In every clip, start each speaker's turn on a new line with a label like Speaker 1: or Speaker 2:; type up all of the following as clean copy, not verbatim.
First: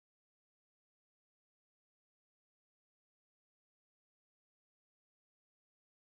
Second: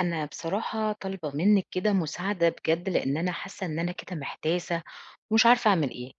Speaker 1: أنا بصراحة طالبة منِّك كده مساعدة بجد، لإن أنا حاسة إن أنا كده محتاسة ومش عارفة أعمل إيه.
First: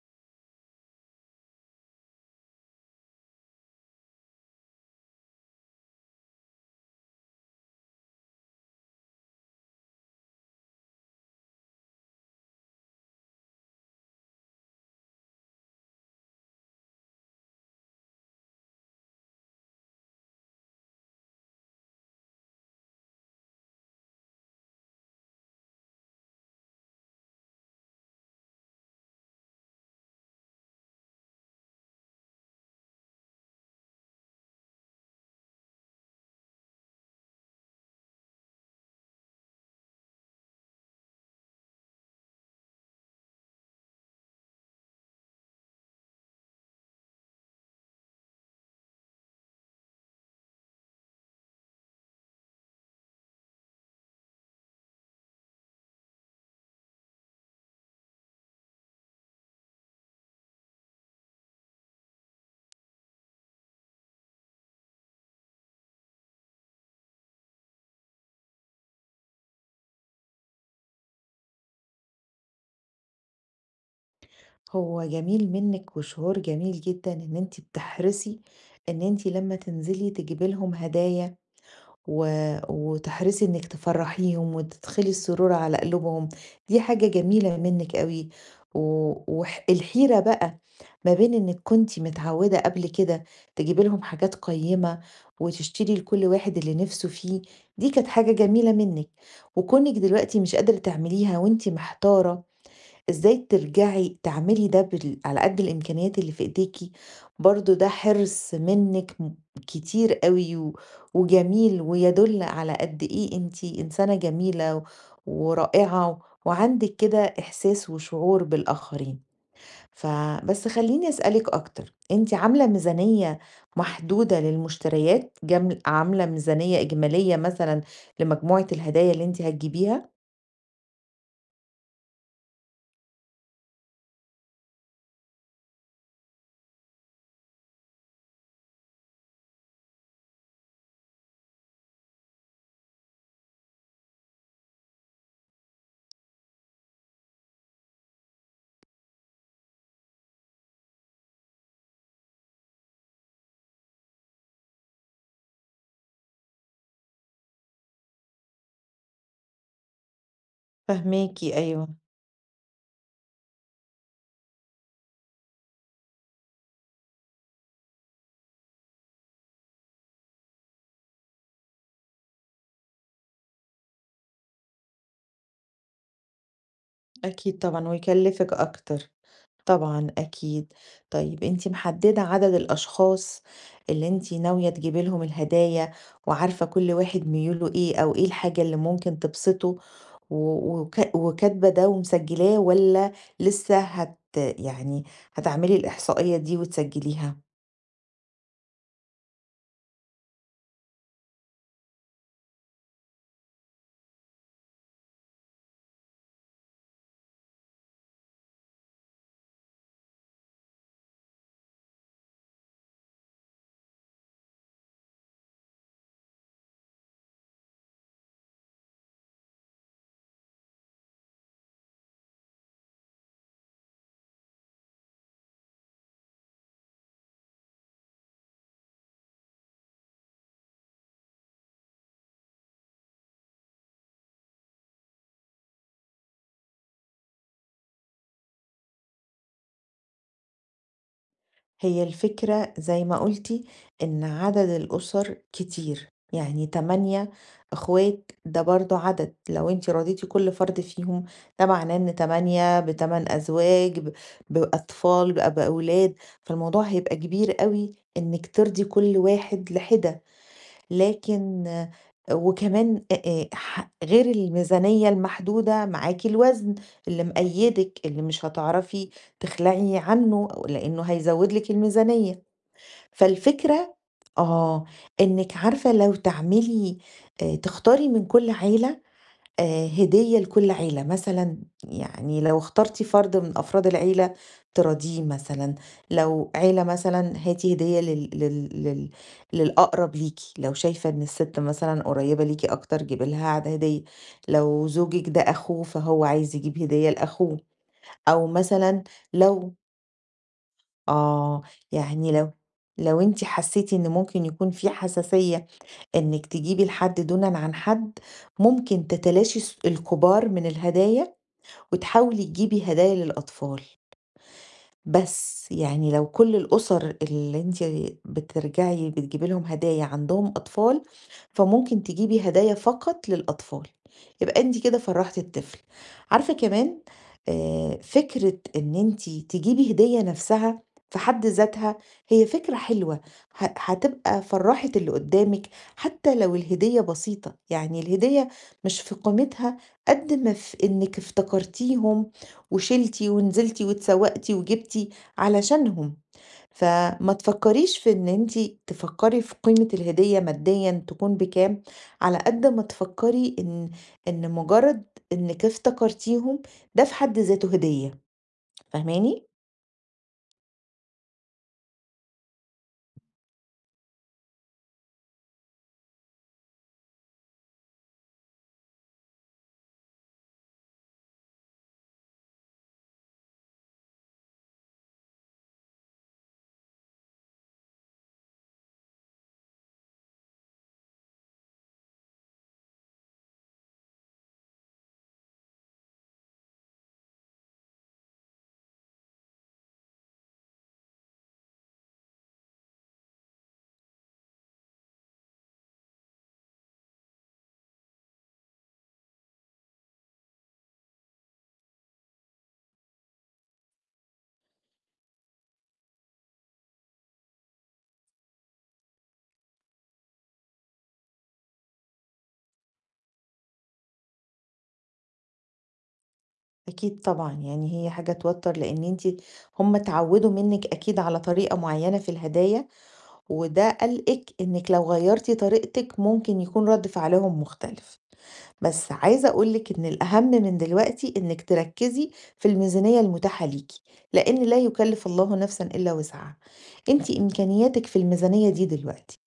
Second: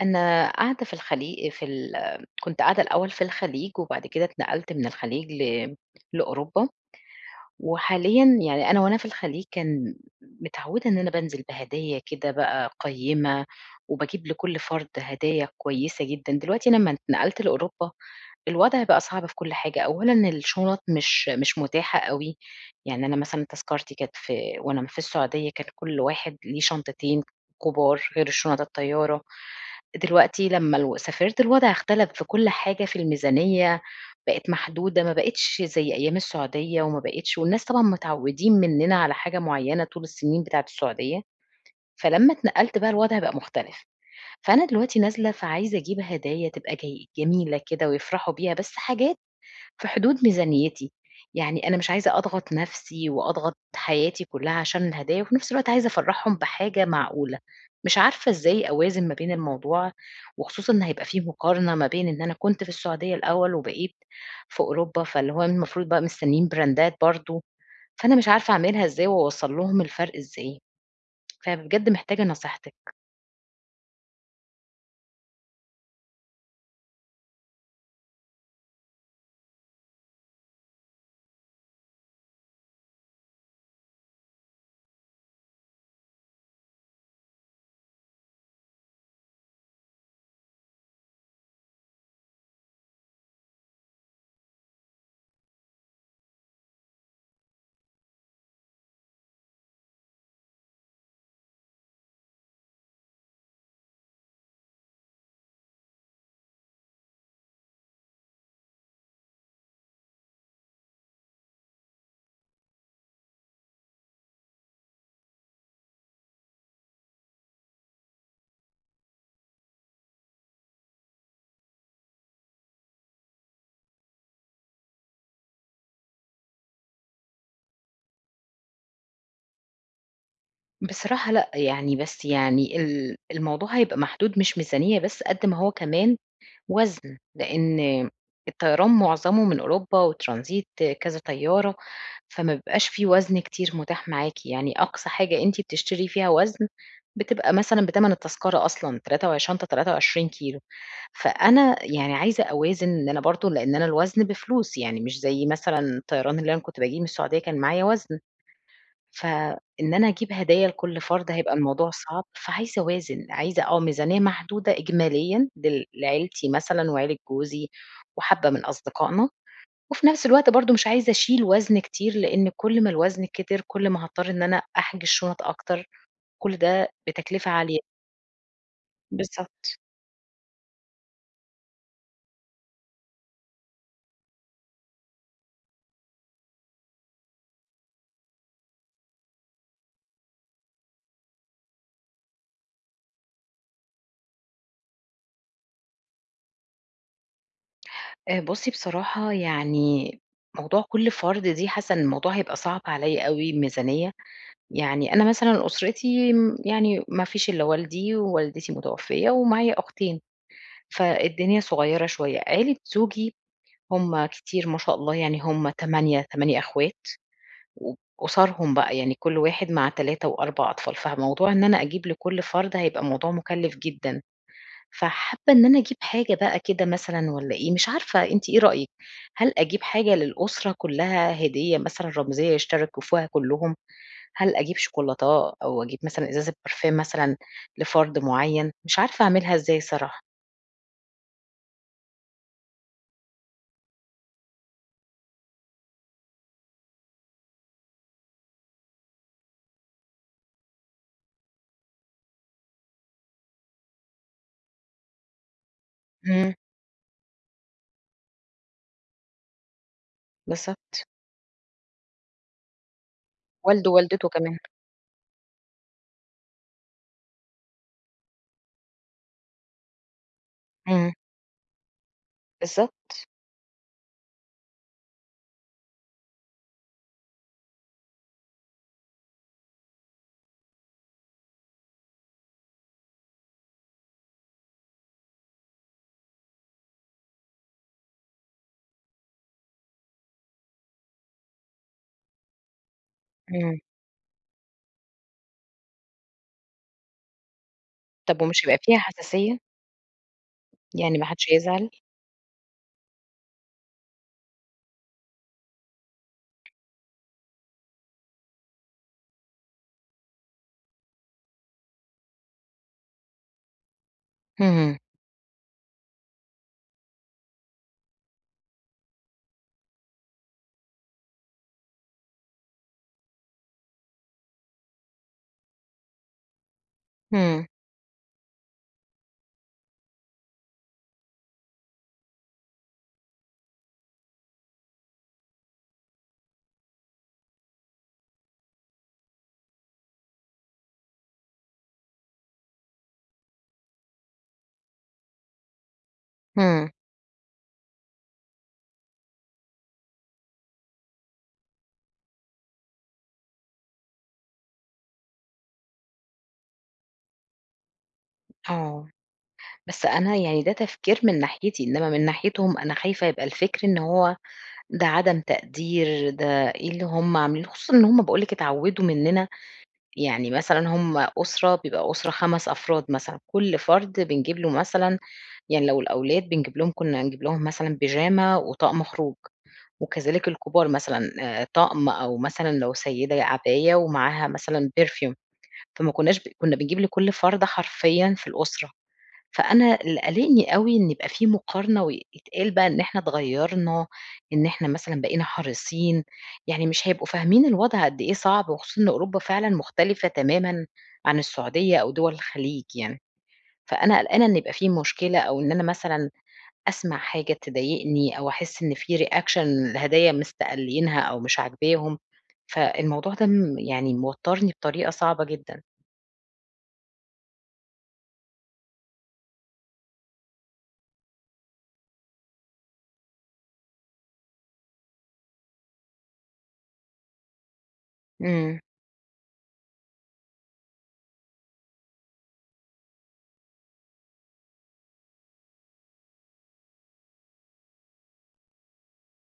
Speaker 1: أنا قاعدة في الخليج في ال كنت قاعدة الأول في الخليج، وبعد كده اتنقلت من الخليج لأوروبا. وحاليًا يعني وأنا في الخليج كان متعودة إن أنا بانزل بهدايا كده بقى قيّمة، وباجيب لكل فرد هدايا كويسة جدًا، دلوقتي لمّا اتنقلت لأوروبا الوضع بقى صعب في كل حاجة، أولًا الشنط مش متاحة أوي، يعني أنا مثلًا تذكرتي كانت في وأنا في السعودية كان كل واحد ليه شنطتين كبار غير الشنط الطيارة. دلوقتي لمّا سافرت الوضع اختلف في كل حاجة في الميزانية، بقت محدودة ما بقتش زي أيام السعودية وما بقتش والناس طبعًا متعودين مننا على حاجة معيّنة طول السنين بتاعة السعودية، فلمّا اتنقلت بقى الوضع بقى مختلف، فأنا دلوقتي نازلة فعايزة أجيب هدايا تبقى جميلة كده ويفرحوا بيها، بس حاجات في حدود ميزانيتي، يعني أنا مش عايزة أضغط نفسي وأضغط حياتي كلّها عشان الهدايا، وفي نفس الوقت عايزة أفرّحهم بحاجة معقولة، مش عارفة إزاي أوازن ما بين الموضوع، وخصوصًا إن هيبقى في مقارنة ما بين إن أنا كنت في السعودية الأول وبقيت في أوروبا، فاللي هو المفروض بقى مستنيين براندات برضه، فأنا مش عارفة أعملها إزاي وأوصّل لهم الفرق إزاي، فبجد محتاجة نصيحتِك.
Speaker 2: هو جميل منِّك وشعور جميل جدًا إن أنتِ بتحرصي إن أنتِ لمّا تنزلي تجيبي لهم هدايا و وتحرصي إنِّك تفرّحيهم وتدخلي السرور على قلوبهم، دي حاجة جميلة منِّك أوي. و الحيرة بقى ما بين إنِّك كنتِ متعوّدة قبل كده تجيبي لهم حاجات قيّمة وتشتري لكل واحد اللي نِفْسه فيه، دي كانت حاجة جميلة منِّك، وكونِك دلوقتي مش قادرة تعمليها وأنتِ محتارة إزاي ترجعي تعملي ده بال على قد الإمكانيات اللي في إيديكِ، برضه ده حرص منِّك كتير أوي و وجميل ويدُل على قد إيه أنتِ إنسانة جميلة ورائعة وعندِك كده إحساس وشعور بالآخرين. فبس خلّيني أسألِك أكتر، أنتِ عاملة ميزانية محدودة للمشتريات؟ عاملة ميزانية إجمالية مثلًا لمجموعة الهدايا اللي أنتِ هتجيبيها؟
Speaker 1: بصراحة لأ، يعني بس يعني الموضوع هيبقى محدود مش ميزانية بس، قد ما هو كمان وزن، لإن الطيران معظمه من أوروبا وترانزيت كذا طيارة، فما بيبقاش في وزن كتير متاح معاكِ، يعني أقصى حاجة أنتِ بتشتري فيها وزن بتبقى مثلًا بتمن التذكرة أصلًا تلاتة وع شنطة 23 كيلو، فأنا يعني عايزة أوازن إن أنا برضه لإن أنا الوزن بفلوس، يعني مش زي مثلًا الطيران اللي أنا كنت باجيه من السعودية كان معايا وزن. فإن أنا أجيب هدايا لكل فرد
Speaker 2: فاهماكِ
Speaker 1: هيبقى
Speaker 2: أيوه.
Speaker 1: الموضوع صعب، فعايزة أوازن، عايزة آه، ميزانية محدودة إجماليًا لعيلتي مثلًا وعيلة جوزي وحبّة من أصدقائنا، وفي نفس الوقت برضه مش عايزة أشيل وزن كتير، لإن كل ما الوزن كتر كل ما هاضطر إن أنا أحجز شنط أكتر، كل ده بتكلفة
Speaker 2: أكيد
Speaker 1: عالية.
Speaker 2: طبعًا ويكلّفِك أكتر،
Speaker 1: بالضبط.
Speaker 2: طبعًا أكيد. طيب أنتِ محدّدة عدد الأشخاص اللي أنتِ ناوية تجيبي لهم الهدايا وعارفة كل واحد ميوله إيه أو إيه الحاجة اللي ممكن تبسطه و وك وكاتبة ده ومسجّلاه والّا لسه يعني هتعملي الإحصائية دي وتسجّليها؟
Speaker 1: بُصّي بصراحة يعني موضوع كل فرد دي حاسة إن الموضوع هيبقى صعب عليّا أوي الميزانية. يعني أنا مثلًا أسرتي يعني ما فيش إلا والدي، ووالدتي متوفية، ومعايا أختين، فالدنيا صغيّرة شوية. عيلة زوجي هم كتير ما شاء الله، يعني هم 8، 8 أخوات، وأُسَرهم بقى، يعني كل واحد مع 3 و4 أطفال، فموضوع إن أنا أجيب لكل فرد هيبقى موضوع مُكلِّف جدًا، فحابة إن أنا أجيب حاجة بقى كده مثلًا والّا إيه، مش عارفة أنتِ إيه رأيِك؟ هل أجيب حاجة للأسرة كلّها هدية مثلًا رمزية يشتركوا فيها كلّهم؟ هل أجيب شوكولاتاه أو أجيب مثلًا إزازة برفان مثلًا لفرد معيّن، مش عارفة أعملها إزاي الصراحة.
Speaker 2: هي الفكرة زي ما قُلتِ إن عدد الأُسر كتير، يعني 8 أخوات ده برضه عدد، لو أنتِ رضيتِ كل فرد فيهم ده معناه إن 8 ب8 أزواج بأطفال بقى بأولاد،
Speaker 1: إمم،
Speaker 2: فالموضوع هيبقى كبير أوي إنِّك ترضي كل واحد لحِدة.
Speaker 1: بالضبط.
Speaker 2: لكن آه، وكمان أ أ
Speaker 1: والده
Speaker 2: ح غير
Speaker 1: ووالدته كمان.
Speaker 2: الميزانية المحدودة معاكِ الوزن اللي مقيّدِك، اللي مش هتعرفي تخلعي عنه لإنه
Speaker 1: إمم،
Speaker 2: هيزوّد لِك الميزانية،
Speaker 1: بالضبط.
Speaker 2: فالفكرة آه، إنِّك عارفة لو تعملي تختاري من كل عيلة هدية لكل عيلة، مثلًا يعني لو اخترتِ فرد من أفراد العيلة تراضيه مثلًا، لو عيلة مثلًا هاتي هدية لل لل لل للأقرب ليكِ، لو شايفة إن الست مثلًا قريبة ليكِ أكتر جيبي لها عاد
Speaker 1: إمم.
Speaker 2: هدية، لو زوجِك ده أخوه فهو عايز يجيب هدية لأخوه،
Speaker 1: طب
Speaker 2: أو
Speaker 1: ومش هيبقى فيها
Speaker 2: مثلًا
Speaker 1: حساسية؟
Speaker 2: لو
Speaker 1: يعني ما حدش
Speaker 2: آه،
Speaker 1: هيزعل؟
Speaker 2: يعني لو أنتِ حسيتِ إن ممكن يكون في حساسية إنِّك تجيبي لحد دونًا عن حد، ممكن تتلاشي الكبار من الهدايا وتحاولي تجيبي هدايا للأطفال،
Speaker 1: إمم،
Speaker 2: بس يعني لو كل الأسر اللي أنتِ بترجعي بتجيبي لهم هدايا عندهم أطفال، فممكن تجيبي هدايا فقط للأطفال، يبقى أنتِ كده فرّحتِ الطفل. عارفة كمان
Speaker 1: إمم،
Speaker 2: فكرة إن أنتِ تجيبي هدية نفْسها في حد ذاتها هي فكرة حلوة، هتبقى فرّحِت اللي قدّامِك حتى لو الهدية بسيطة، يعني الهدية مش في قيمتها قد ما في إنِّك افتكرتيهم وشِلتِ ونزلتِ واتسوّقتِ وجبتِ علشانهم،
Speaker 1: إمم،
Speaker 2: فما تفكّريش في إن أنتِ تفكّري في قيمة الهدية ماديًا تكون بكام، على قد ما تفكّري إن مجرّد إنِّك افتكرتيهم ده في حد ذاته هدية،
Speaker 1: آه.
Speaker 2: فاهماني؟
Speaker 1: بس أنا يعني ده تفكير من ناحيتي، إنما من ناحيتهم أنا خايفة يبقى الفكر إن هو ده عدم تقدير، ده إيه اللي هم عاملينه، خصوصًا إن هم باقول لِك اتعودوا مننا يعني مثلًا هم أسرة بيبقى أسرة 5 أفراد مثلًا، كل فرد بنجيب له مثلًا يعني لو الأولاد بنجيب لهم كنا نجيب لهم مثلًا بيجامة وطقم خروج، وكذلك الكبار مثلًا طقم أو مثلًا لو سيدة عباية ومعاها مثلًا perfume فما كناش كنا بنجيب لكل فرد حرفيًا في الأسرة. فأنا اللي قالقني أوي إن يبقى في مقارنة ويتقال بقى إن إحنا اتغيّرنا، إن إحنا مثلًا بقينا حريصين، يعني مش هيبقوا فاهمين الوضع قد إيه صعب، وخصوصًا إن أوروبا فعلًا مختلفة تمامًا عن السعودية أو دول الخليج يعني، فأنا قلقانة إن يبقى في مشكلة أو إن أنا مثلًا أسمع حاجة تضايقني أو أحس إن في reaction لهدايا مستقلينها أو مش عاجباهم، فالموضوع ده يعني موتّرني بطريقة صعبة جدًا.
Speaker 2: أكيد طبعًا يعني هي حاجة توتّر لإن أنتِ هم اتعوّدوا منِّك أكيد على طريقة معيّنة في الهدايا، وده قلقِك إنِّك لو غيّرتِ طريقتِك ممكن يكون رَد فعلهم مختلف.
Speaker 1: إمم،
Speaker 2: بس عايزة أقول لِك إن الأهم من دلوقتي إنِّك تركّزي في الميزانية المتاحة ليكِ، لإن لا يكلّف الله نفسًا إلا وسعها، أنتِ إمكانياتِك في الميزانية دي دلوقتي،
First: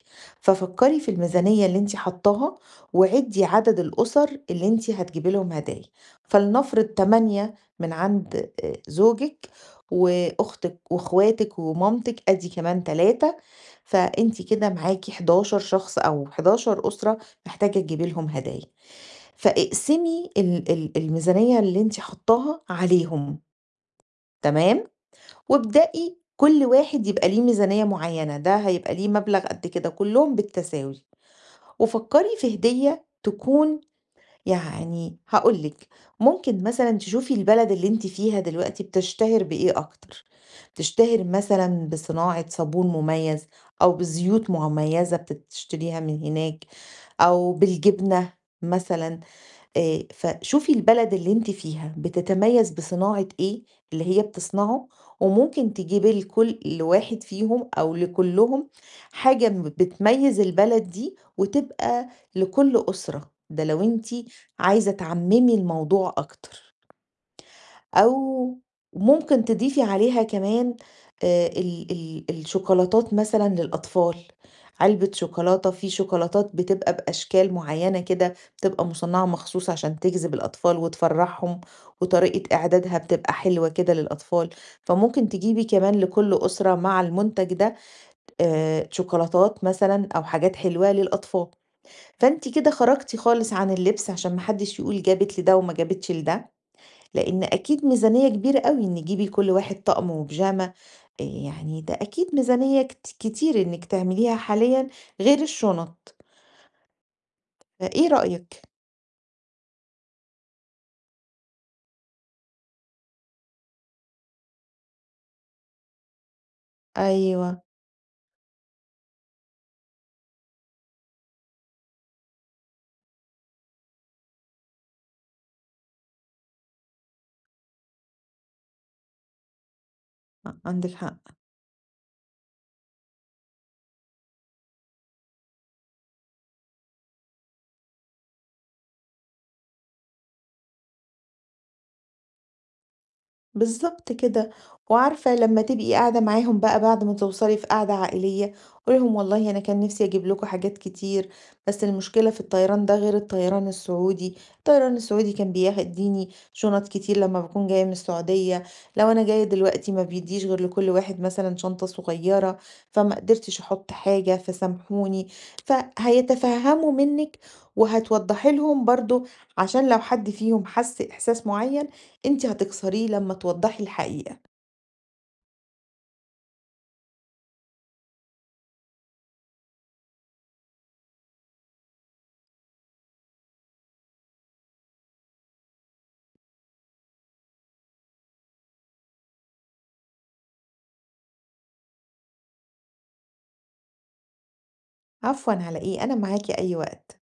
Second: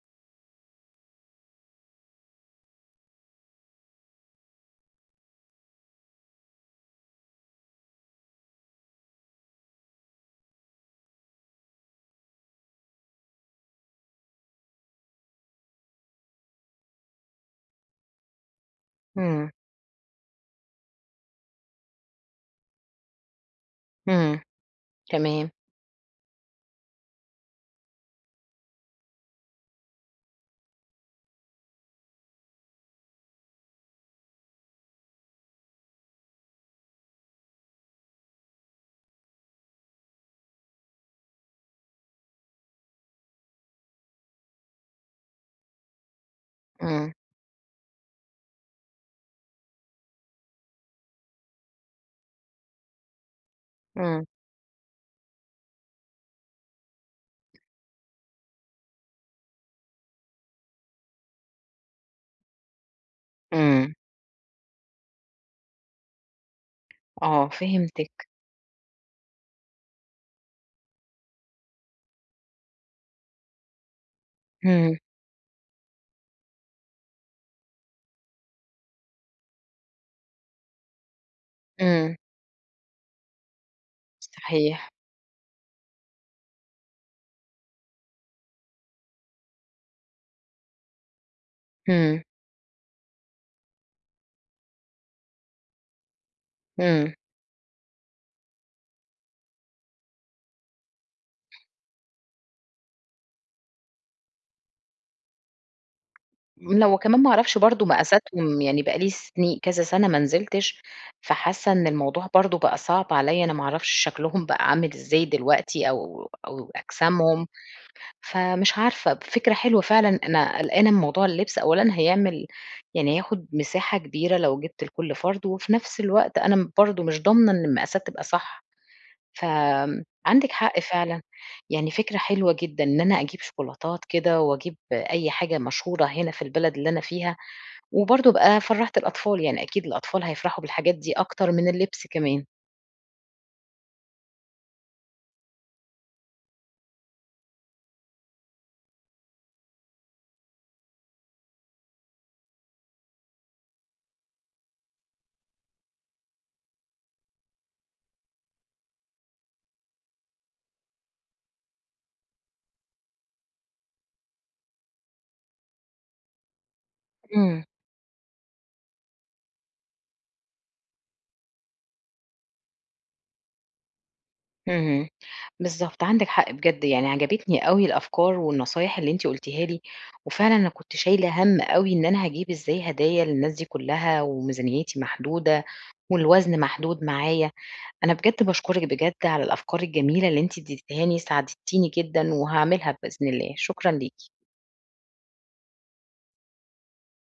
Speaker 2: ففكّري في الميزانية اللي أنتِ حاطاها وعدّي عدد الأُسر اللي أنتِ هتجيبي لهم هدايا، فلنفرض 8 من عند زوجِك وأختِك وأخواتِك ومامتِك، أدي كمان 3 فأنتِ كده معاكِ 11 شخص أو 11 أُسرة محتاجة تجيبي لهم هدايا.
Speaker 1: إمم،
Speaker 2: فاقسمي ال ال الميزانية اللي أنتِ حاطاها عليهم
Speaker 1: إمم،
Speaker 2: تمام،
Speaker 1: تمام،
Speaker 2: وابدئي كل واحد يبقى ليه ميزانية معيّنة، ده هيبقى ليه مبلغ قد كده، كلّهم بالتساوي. وفكّري في هدية تكون يعني هاقول لِك، ممكن مثلًا تشوفي البلد اللي أنتِ فيها دلوقتي بتشتهر بإيه أكتر، بتشتهر مثلًا بصناعة صابون مميز أو بزيوت مميزة بتشتريها من هناك
Speaker 1: إمم،
Speaker 2: أو بالجبنة مثلًا فشوفي البلد اللي أنتِ فيها بتتميز بصناعة إيه اللي هي
Speaker 1: إمم،
Speaker 2: بتصنعه، وممكن تجيبي لكل واحد فيهم أو لكلهم حاجة بتميز البلد دي، وتبقى لكل أسرة، ده لو
Speaker 1: إمم.
Speaker 2: أنتِ عايزة تعممي الموضوع أكتر.
Speaker 1: آه،
Speaker 2: أو
Speaker 1: فهمتِك،
Speaker 2: ممكن تضيفي عليها كمان ال ال الشوكولاتات مثلًا للأطفال،
Speaker 1: إمم،
Speaker 2: علبة شوكولاتة، في شوكولاتات بتبقى بأشكال معيّنة كده، بتبقى مصنّعة مخصوص عشان تجذب الأطفال وتفرّحهم،
Speaker 1: إمم،
Speaker 2: وطريقة إعدادها بتبقى حلوة كده للأطفال،
Speaker 1: صحيح،
Speaker 2: فممكن تجيبي كمان لكل أسرة مع المنتج ده شوكولاتات مثلًا أو حاجات حلوة للأطفال،
Speaker 1: إمم،
Speaker 2: فأنتِ كده خرجتِ خالص عن اللبس عشان ما حدش يقول جابت لده وما جابتش لده.
Speaker 1: إمم،
Speaker 2: لإن أكيد ميزانية كبيرة أوي إن تجيبي كل واحد طقم وبيجامة، يعني ده أكيد ميزانية كتير إنِّك تعمليها حاليًا غير الشنط،
Speaker 1: لأ وكمان ما أعرفش برضه
Speaker 2: فإيه رأيك؟
Speaker 1: مقاساتهم، يعني بقى لي سني كذا سَنة ما نزلتش، فحاسة إن الموضوع برضه بقى صعب عليَّ، أنا ما أعرفش شكلهم بقى عامل إزاي دلوقتي أو أجسامهم،
Speaker 2: أيوه،
Speaker 1: فمش عارفة، فكرة حلوة فعلًا، أنا قلقانة من موضوع اللبس، أولًا هيعمل يعني هياخد مساحة كبيرة لو جِبت لكل فرد، وفي نفس الوقت أنا برضه مش ضامنة إن المقاسات تبقى صح. عندِك
Speaker 2: ع
Speaker 1: حق
Speaker 2: عندِك حق.
Speaker 1: فعلًا، يعني فكرة حلوة جدًا إن أنا أجيب شوكولاتات كده وأجيب أي حاجة مشهورة هنا في البلد اللي أنا فيها، وبرضه أبقى فرّحت الأطفال، يعني أكيد الأطفال هيفرحوا بالحاجات دي أكتر من اللبس كمان.
Speaker 2: بالضبط كده، وعارفة لمّا تبقي قاعدة معاهم بقى بعد ما توصلي في قعدة عائلية، قولي لهم والله أنا كان نفسي أجيب لكم حاجات كتير، بس المشكلة في الطيران ده غير الطيران السعودي، الطيران السعودي كان بيدّيني شنط كتير لمّا باكون جاية من السعودية، لو أنا جاية دلوقتي ما بيدّيش غير لكل واحد مثلًا شنطة صغيرة، فما قدرتش أحط حاجة فسامحوني، فهيتفهموا منِّك
Speaker 1: إمم،
Speaker 2: وهتوضحي لهم برضه عشان لو حد فيهم حس إحساس معين أنتِ هتكسريه لمّا توضّحي الحقيقة.
Speaker 1: اهم، بالضبط، عندِك حق بجد، يعني عجبتني أوي الأفكار والنصايح اللي أنتِ قُلتيها لي، وفعلًا أنا كنت شايلة هَم أوي إن أنا هاجيب إزاي هدايا للناس دي كلّها وميزانيتي محدودة والوزن محدود معايا. أنا بجد باشكرِك بجد على الأفكار الجميلة اللي أنتِ اديتيها لي، ساعدتيني جدًا وهاعملها بإذن الله، شكرًا ليكِ.
Speaker 2: عفوًا على إيه، أنا معاكِ أي وقت.